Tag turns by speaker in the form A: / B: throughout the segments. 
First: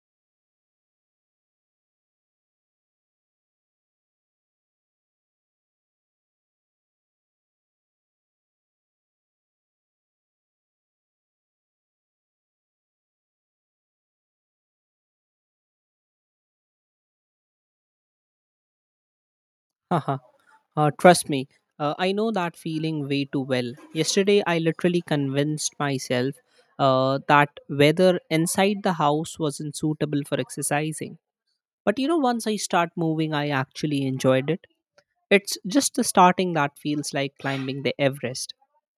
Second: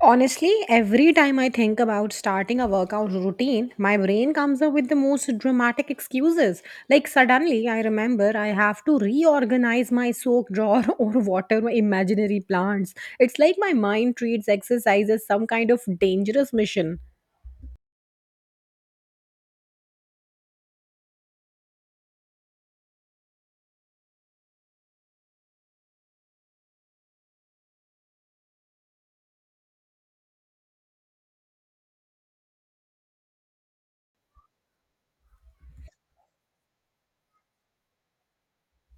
A: Honestly, every time I think about starting a workout routine, my brain comes up with the most dramatic excuses. Like, suddenly I remember I have to reorganize my soap drawer or water my imaginary plants. It's like my mind treats exercise as some kind of dangerous mission.
B: Haha, trust me, I know that feeling way too well. Yesterday, I literally convinced myself that weather inside the house wasn't suitable for exercising. But once I start moving, I actually enjoyed it. It's just the starting that feels like climbing the Everest.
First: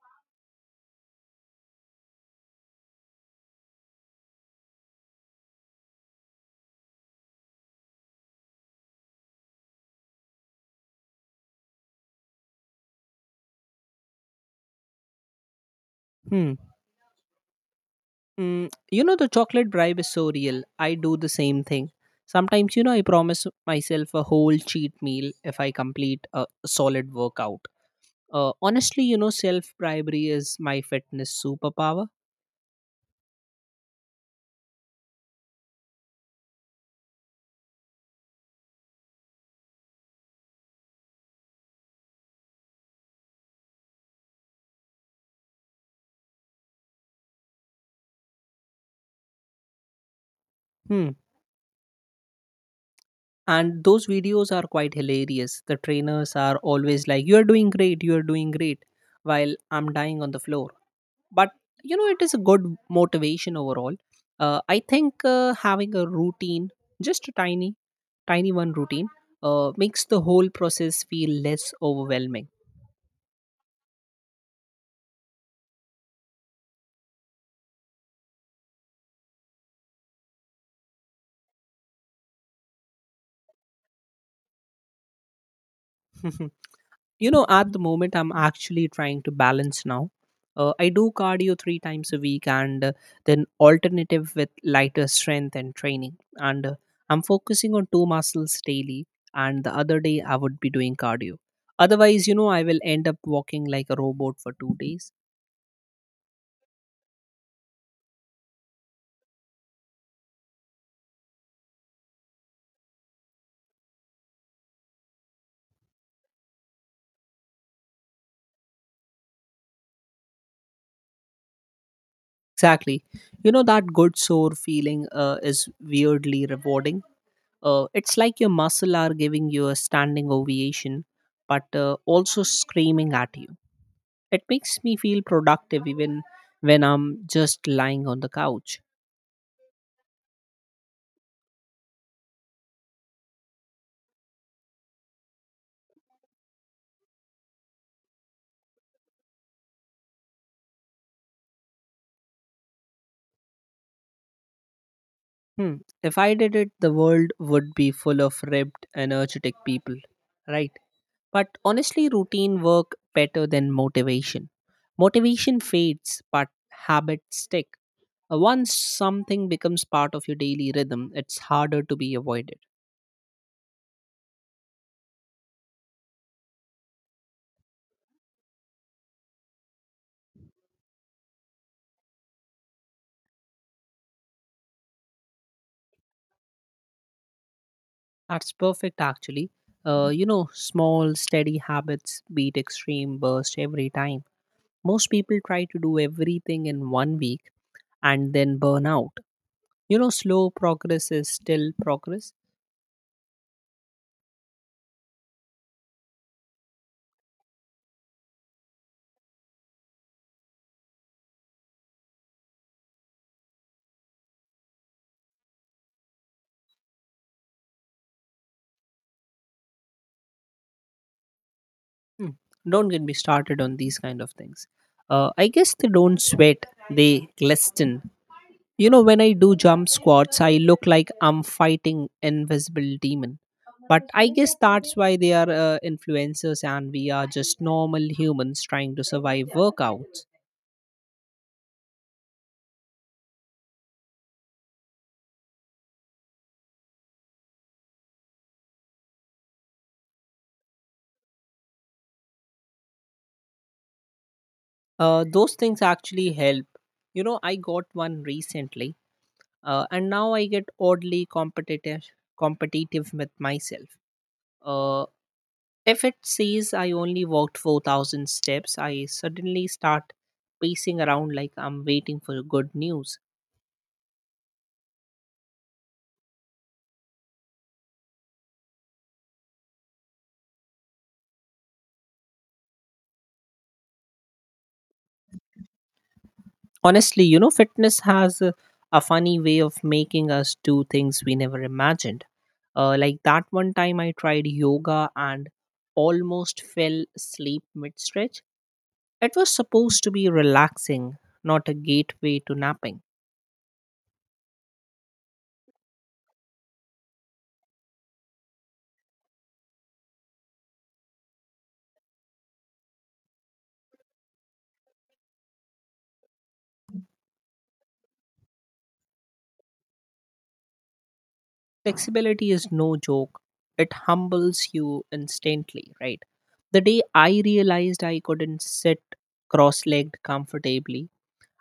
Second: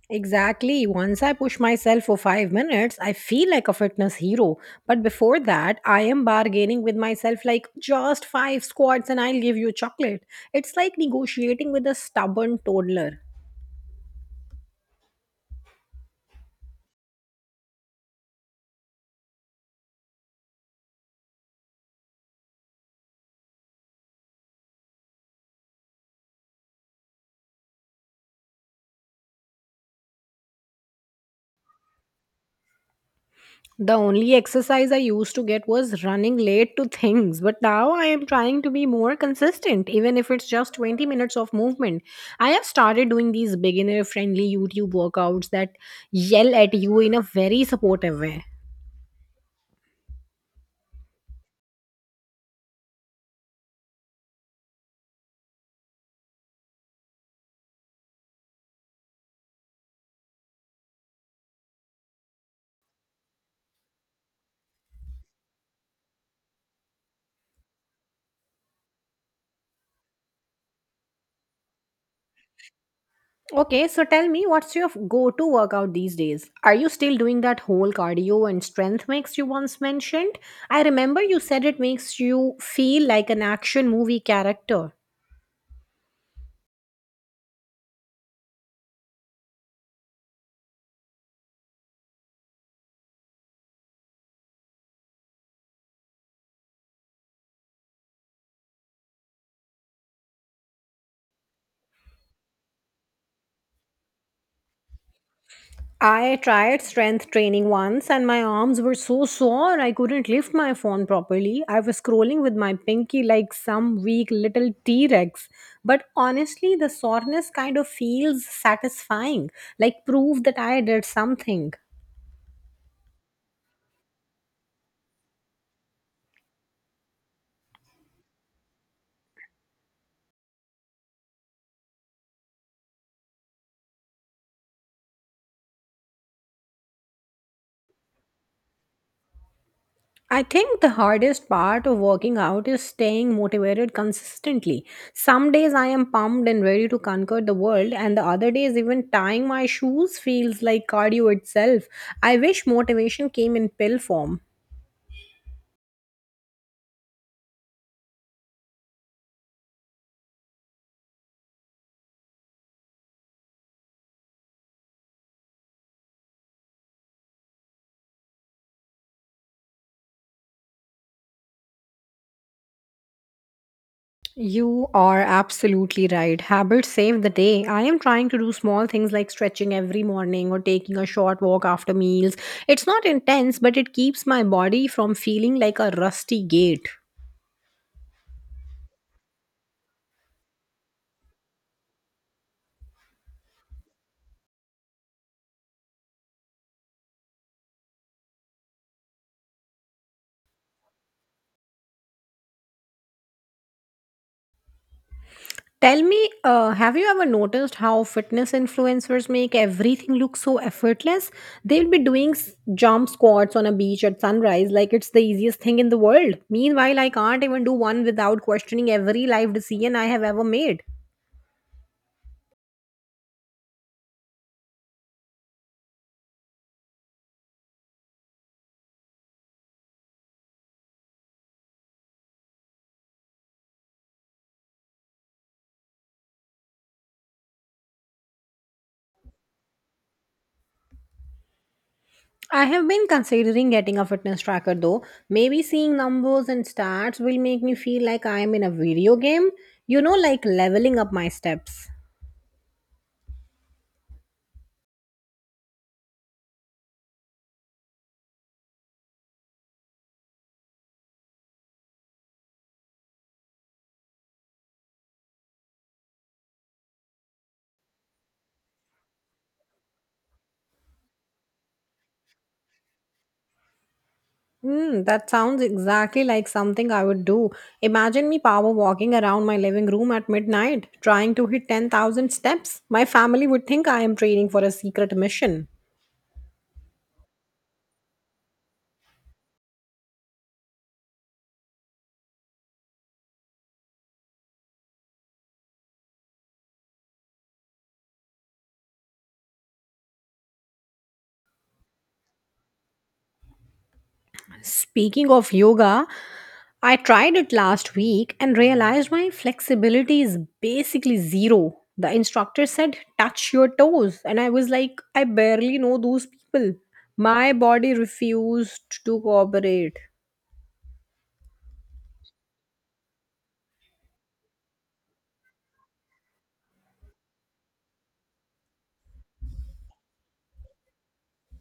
A: Exactly. Once I push myself for 5 minutes, I feel like a fitness hero. But before that, I am bargaining with myself like just five squats and I'll give you chocolate. It's like negotiating with a stubborn toddler.
B: Hmm. The chocolate bribe is so real. I do the same thing. Sometimes, I promise myself a whole cheat meal if I complete a solid workout. Honestly, self bribery is my fitness superpower.
A: The only exercise I used to get was running late to things, but now I am trying to be more consistent, even if it's just 20 minutes of movement. I have started doing these beginner friendly YouTube workouts that yell at you in a very supportive way.
B: Hmm. And those videos are quite hilarious. The trainers are always like, "You're doing great, you're doing great," while I'm dying on the floor. But it is a good motivation overall. I think having a routine, just a tiny tiny one routine, makes the whole process feel less overwhelming.
A: Okay, so tell me, what's your go to workout these days? Are you still doing that whole cardio and strength mix you once mentioned? I remember you said it makes you feel like an action movie character.
B: At the moment, I'm actually trying to balance now. I do cardio 3 times a week, and then alternative with lighter strength and training, and I'm focusing on two muscles daily. And the other day I would be doing cardio. Otherwise, I will end up walking like a robot for 2 days.
A: I tried strength training once and my arms were so sore I couldn't lift my phone properly. I was scrolling with my pinky like some weak little T Rex. But honestly, the soreness kind of feels satisfying, like proof that I did something.
B: Exactly. That good sore feeling is weirdly rewarding. It's like your muscle are giving you a standing ovation, but also screaming at you. It makes me feel productive even when I'm just lying on the couch.
A: I think the hardest part of working out is staying motivated consistently. Some days I am pumped and ready to conquer the world, and the other days, even tying my shoes feels like cardio itself. I wish motivation came in pill form.
B: Hmm. If I did it, the world would be full of ribbed, energetic people. Right. But honestly, routine work better than motivation. Motivation fades, but habits stick. Once something becomes part of your daily rhythm, it's harder to be avoided.
A: You are absolutely right. Habits save the day. I am trying to do small things like stretching every morning or taking a short walk after meals. It's not intense, but it keeps my body from feeling like a rusty gate.
B: That's perfect, actually. Small, steady habits beat extreme bursts every time. Most people try to do everything in one week and then burn out. Slow progress is still progress.
A: Tell me, have you ever noticed how fitness influencers make everything look so effortless? They'll be doing jump squats on a beach at sunrise like it's the easiest thing in the world. Meanwhile, I can't even do one without questioning every life decision I have ever made.
B: Hmm. Don't get me started on these kind of things. I guess they don't sweat, they glisten. When I do jump squats, I look like I'm fighting invisible demon. But I guess that's why they are influencers, and we are just normal humans trying to survive workouts.
A: I have been considering getting a fitness tracker though. Maybe seeing numbers and stats will make me feel like I am in a video game. You know, like leveling up my steps.
B: Those things actually help. I got one recently, and now I get oddly competitive with myself. Uh, if it says I only walked 4,000 steps, I suddenly start pacing around like I'm waiting for good news.
A: Hmm, that sounds exactly like something I would do. Imagine me power walking around my living room at midnight, trying to hit 10,000 steps. My family would think I am training for a secret mission.
B: Honestly, fitness has a funny way of making us do things we never imagined. Like that one time I tried yoga and almost fell asleep mid stretch. It was supposed to be relaxing, not a gateway to napping.
A: Speaking of yoga, I tried it last week and realized my flexibility is basically zero. The instructor said, touch your toes. And I was like, I barely know those people. My body refused to cooperate.
B: Flexibility is no joke, it humbles you instantly, right? The day I realized I couldn't sit cross legged comfortably,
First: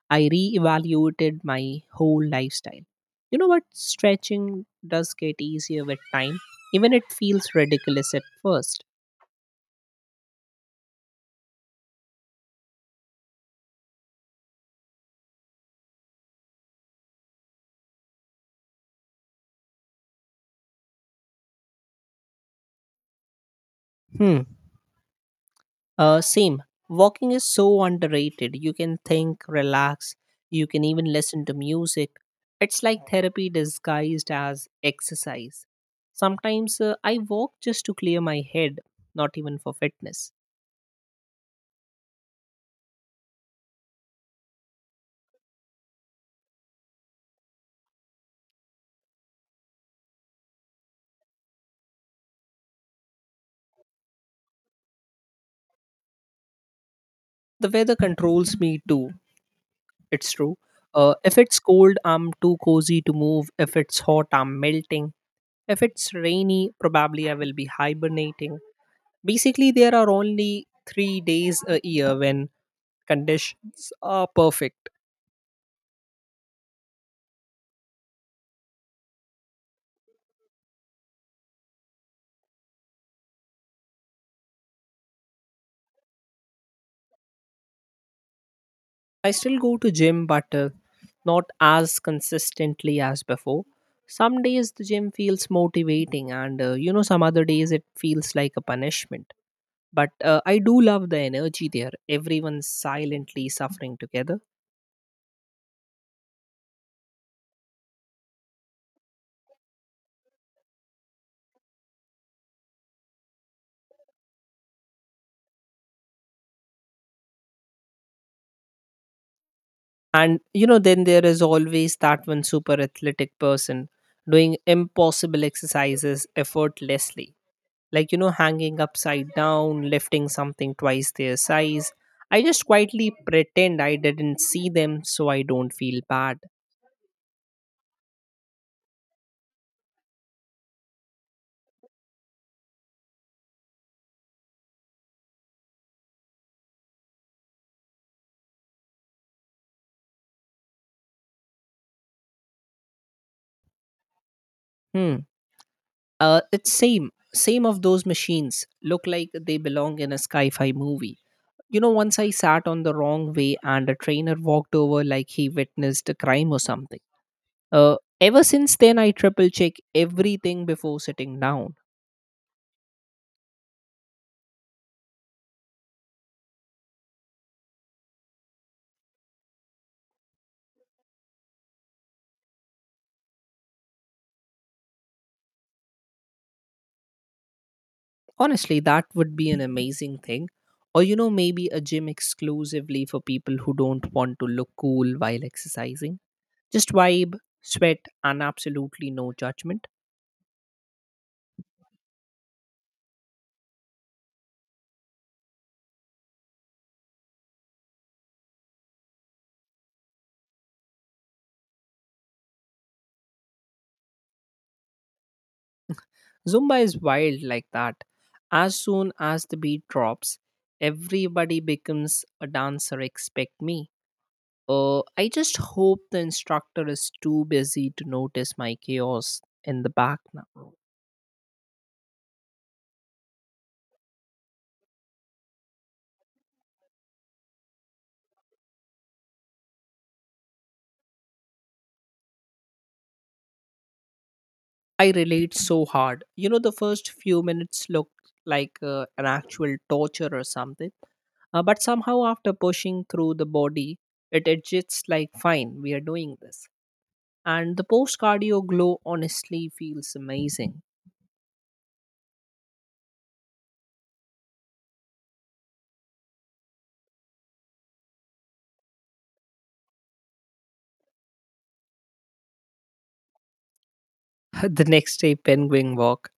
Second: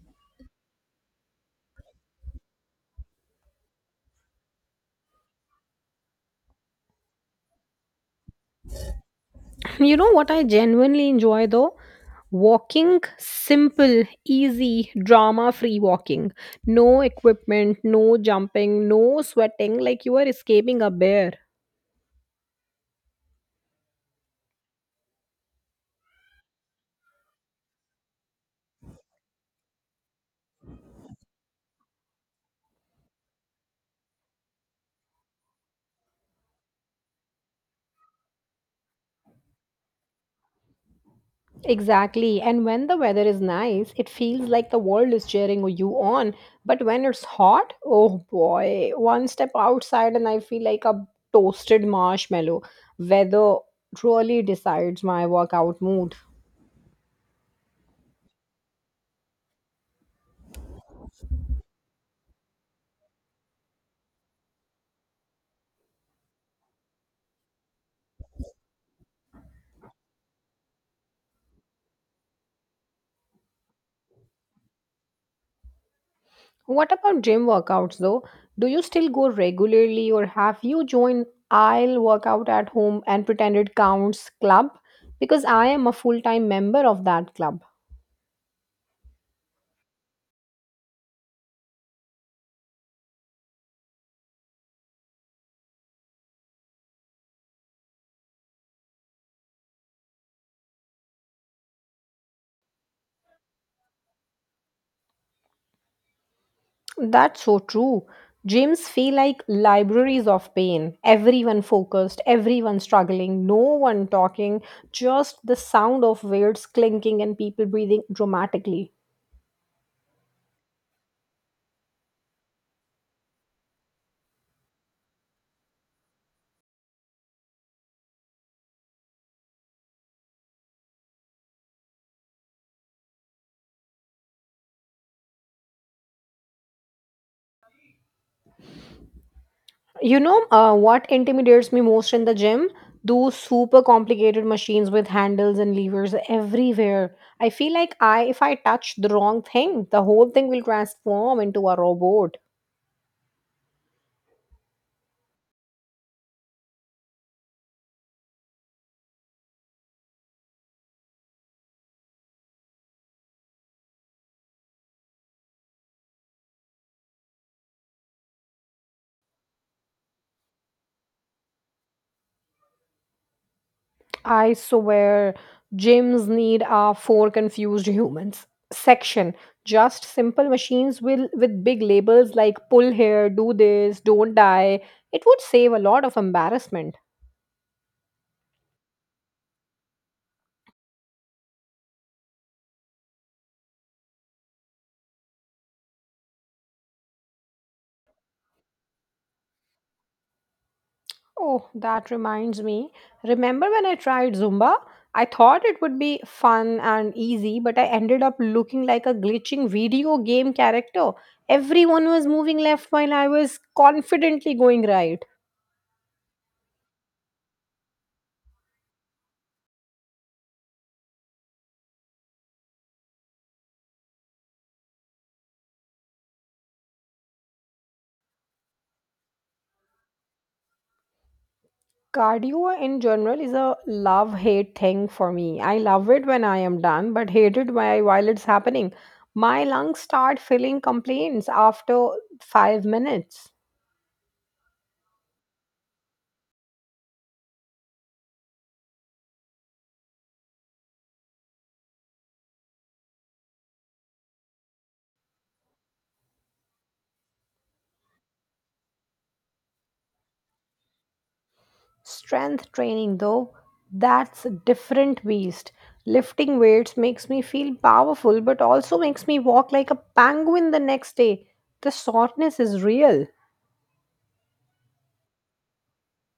B: I reevaluated my whole lifestyle. You know what? Stretching does get easier with time. Even it feels ridiculous at first.
A: You know what I genuinely enjoy though? Walking, simple, easy, drama free walking. No equipment, no jumping, no sweating, like you are escaping a bear.
B: Hmm. Same. Walking is so underrated. You can think, relax. You can even listen to music. It's like therapy disguised as exercise. Sometimes I walk just to clear my head, not even for fitness.
A: Exactly. And when the weather is nice, it feels like the world is cheering you on. But when it's hot, oh boy, one step outside and I feel like a toasted marshmallow. Weather really decides my workout mood.
B: The weather controls me too. It's true. If it's cold, I'm too cozy to move. If it's hot, I'm melting. If it's rainy, probably I will be hibernating. Basically, there are only 3 days a year when conditions are perfect.
A: What about gym workouts though? Do you still go regularly or have you joined I'll workout at home and pretend it counts club? Because I am a full time member of that club.
B: I still go to gym, but not as consistently as before. Some days the gym feels motivating, and some other days it feels like a punishment. But I do love the energy there. Everyone's silently suffering together.
A: That's so true. Gyms feel like libraries of pain. Everyone focused, everyone struggling, no one talking, just the sound of weights clinking and people breathing dramatically.
B: And then there is always that one super athletic person doing impossible exercises effortlessly. Like, hanging upside down, lifting something twice their size. I just quietly pretend I didn't see them so I don't feel bad.
A: You know, what intimidates me most in the gym? Those super complicated machines with handles and levers everywhere. I feel like I if I touch the wrong thing, the whole thing will transform into a robot.
B: Hmm. It's same. Same of those machines. Look like they belong in a sci fi movie. Once I sat on the wrong way and a trainer walked over like he witnessed a crime or something. Ever since then, I triple check everything before sitting down.
A: I swear gyms need our four confused humans section. Just simple machines will with big labels like pull here, do this, don't die. It would save a lot of embarrassment.
B: Honestly, that would be an amazing thing. Or, maybe a gym exclusively for people who don't want to look cool while exercising. Just vibe, sweat, and absolutely no judgment.
A: Oh, that reminds me. Remember when I tried Zumba? I thought it would be fun and easy, but I ended up looking like a glitching video game character. Everyone was moving left while I was confidently going right.
B: Zumba is wild like that. As soon as the beat drops, everybody becomes a dancer except me. I just hope the instructor is too busy to notice my chaos in the back now.
A: Cardio in general is a love hate thing for me. I love it when I am done, but hate it while it's happening. My lungs start feeling complaints after 5 minutes.
B: I relate so hard. The first few minutes look like an actual torture or something. But somehow, after pushing through the body, it adjusts like, fine, we are doing this. And the post cardio glow honestly feels amazing.
A: Strength training, though, that's a different beast. Lifting weights makes me feel powerful, but also makes me walk like a penguin the next day. The soreness is real.
B: The next day, penguin walk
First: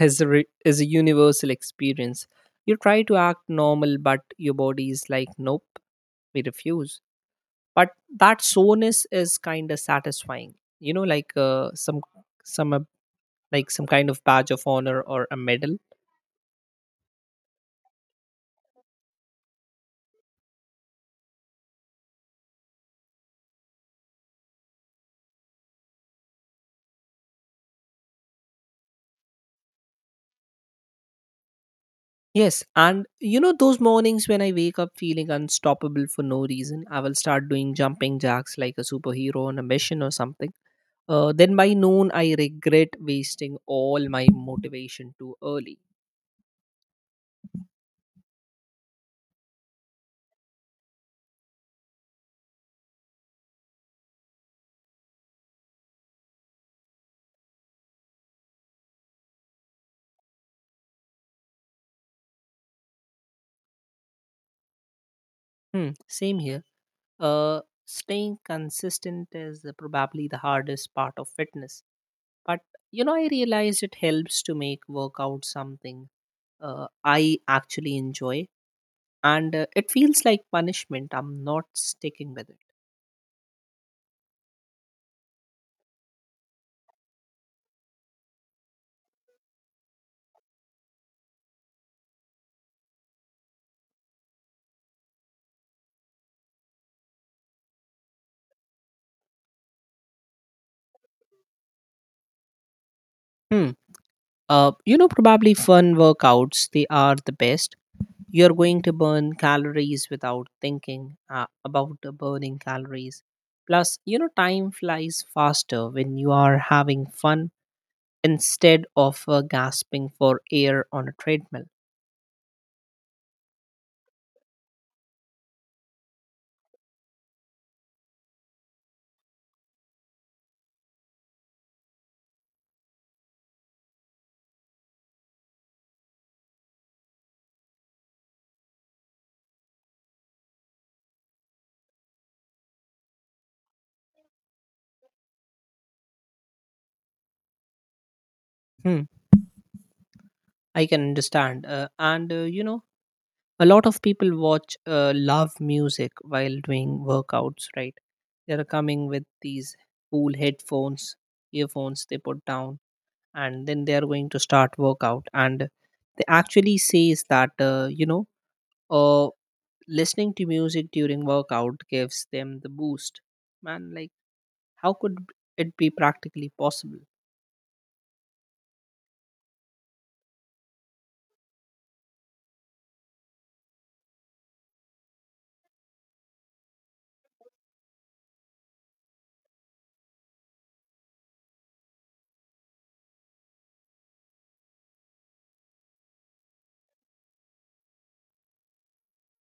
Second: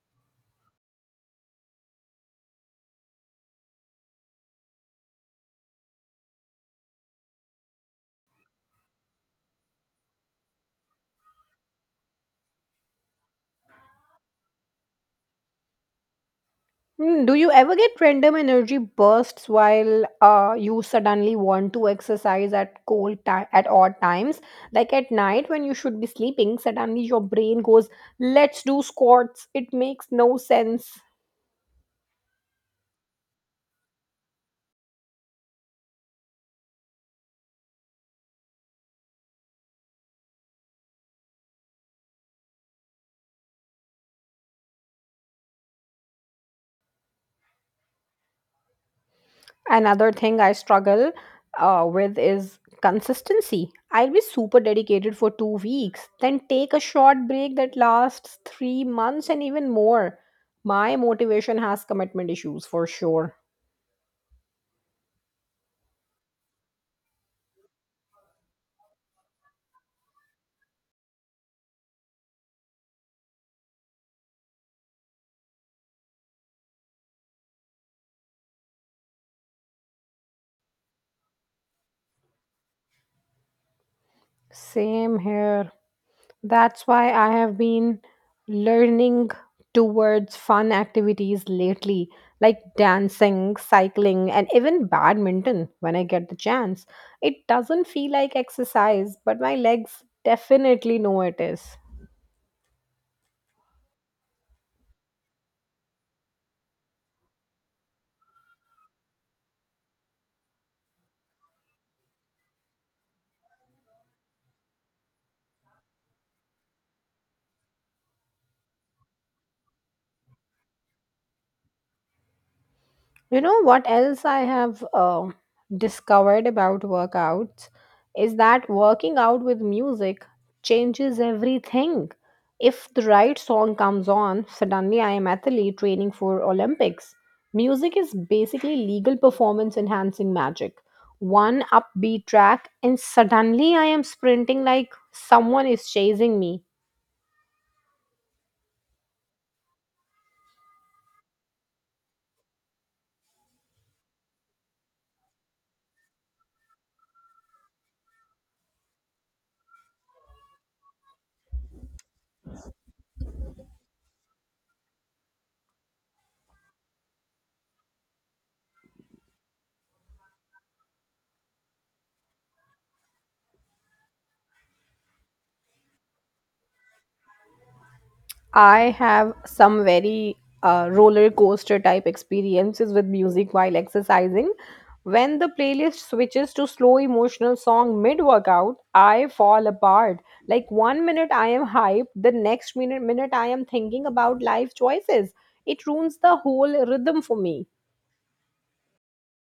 B: is a universal experience. You try to act normal, but your body is like, nope, we refuse. But that soreness is kind of satisfying. Like, some, like some kind of badge of honor or a medal.
A: Mm, do you ever get random energy bursts while you suddenly want to exercise at cold time at odd times? Like at night when you should be sleeping, suddenly your brain goes, "Let's do squats." It makes no sense.
B: Yes, and those mornings when I wake up feeling unstoppable for no reason, I will start doing jumping jacks like a superhero on a mission or something. Then by noon, I regret wasting all my motivation too early.
A: Another thing I struggle with is consistency. I'll be super dedicated for 2 weeks, then take a short break that lasts 3 months and even more. My motivation has commitment issues for sure.
B: Hmm, same here. Staying consistent is probably the hardest part of fitness. But I realized it helps to make workout something I actually enjoy, and it feels like punishment. I'm not sticking with it.
A: Same here. That's why I have been learning towards fun activities lately, like dancing, cycling, and even badminton when I get the chance. It doesn't feel like exercise, but my legs definitely know it is.
B: Hmm. Probably fun workouts, they are the best. You're going to burn calories without thinking about the burning calories. Plus, time flies faster when you are having fun instead of gasping for air on a treadmill.
A: You know what else I have discovered about workouts is that working out with music changes everything. If the right song comes on, suddenly I am athlete training for Olympics. Music is basically legal performance enhancing magic. One upbeat track, and suddenly I am sprinting like someone is chasing me.
B: Hmm, I can understand. And a lot of people watch love music while doing workouts, right? They're coming with these cool headphones, earphones, they put down, and then they're going to start workout. And they actually says that uh, listening to music during workout gives them the boost. Man, like, how could it be practically possible?
A: I have some very roller coaster type experiences with music while exercising. When the playlist switches to slow emotional song mid workout, I fall apart. Like one minute I am hyped, the next minute I am thinking about life choices. It ruins the whole rhythm for me.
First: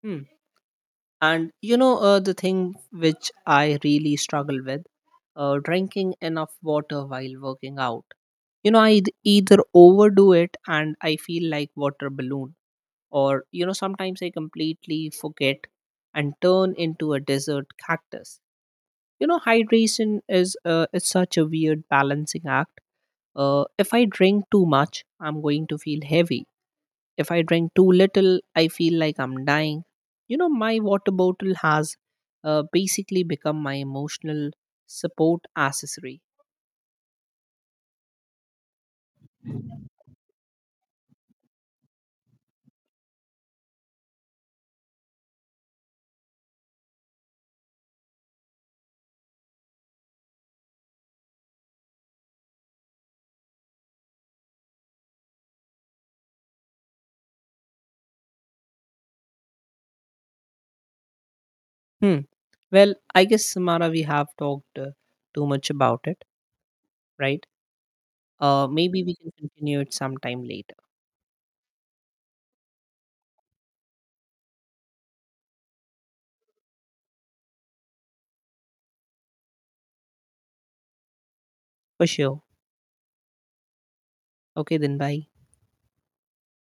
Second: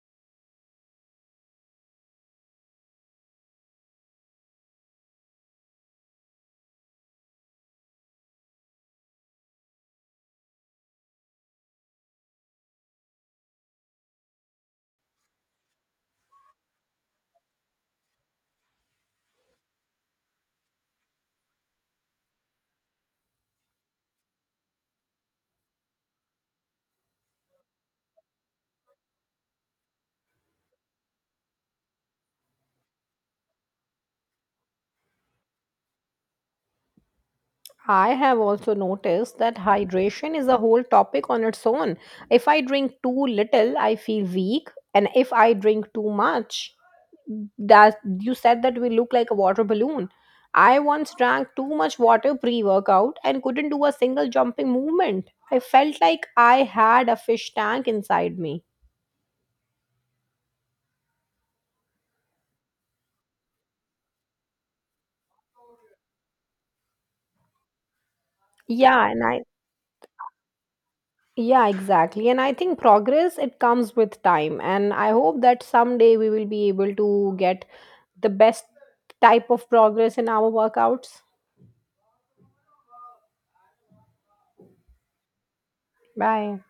B: Hmm. And the thing which I really struggle with, drinking enough water while working out. I either overdo it and I feel like water balloon, or sometimes I completely forget and turn into a desert cactus. Hydration is such a weird balancing act. If I drink too much, I'm going to feel heavy. If I drink too little, I feel like I'm dying. My water bottle has basically become my emotional support accessory.
A: I have also noticed that hydration is a whole topic on its own. If I drink too little, I feel weak, and if I drink too much, that you said that we look like a water balloon. I once drank too much water pre workout and couldn't do a single jumping movement. I felt like I had a fish tank inside me.
B: Hmm. Well, I guess Samara, we have talked too much about it, right? Maybe
A: Yeah,
B: we
A: and
B: can
A: I
B: continue it sometime later.
A: yeah, exactly. And I think progress it comes with time and I hope that someday we will be able to get the best type of progress in our workouts.
B: For sure. Okay, then bye.
A: Bye.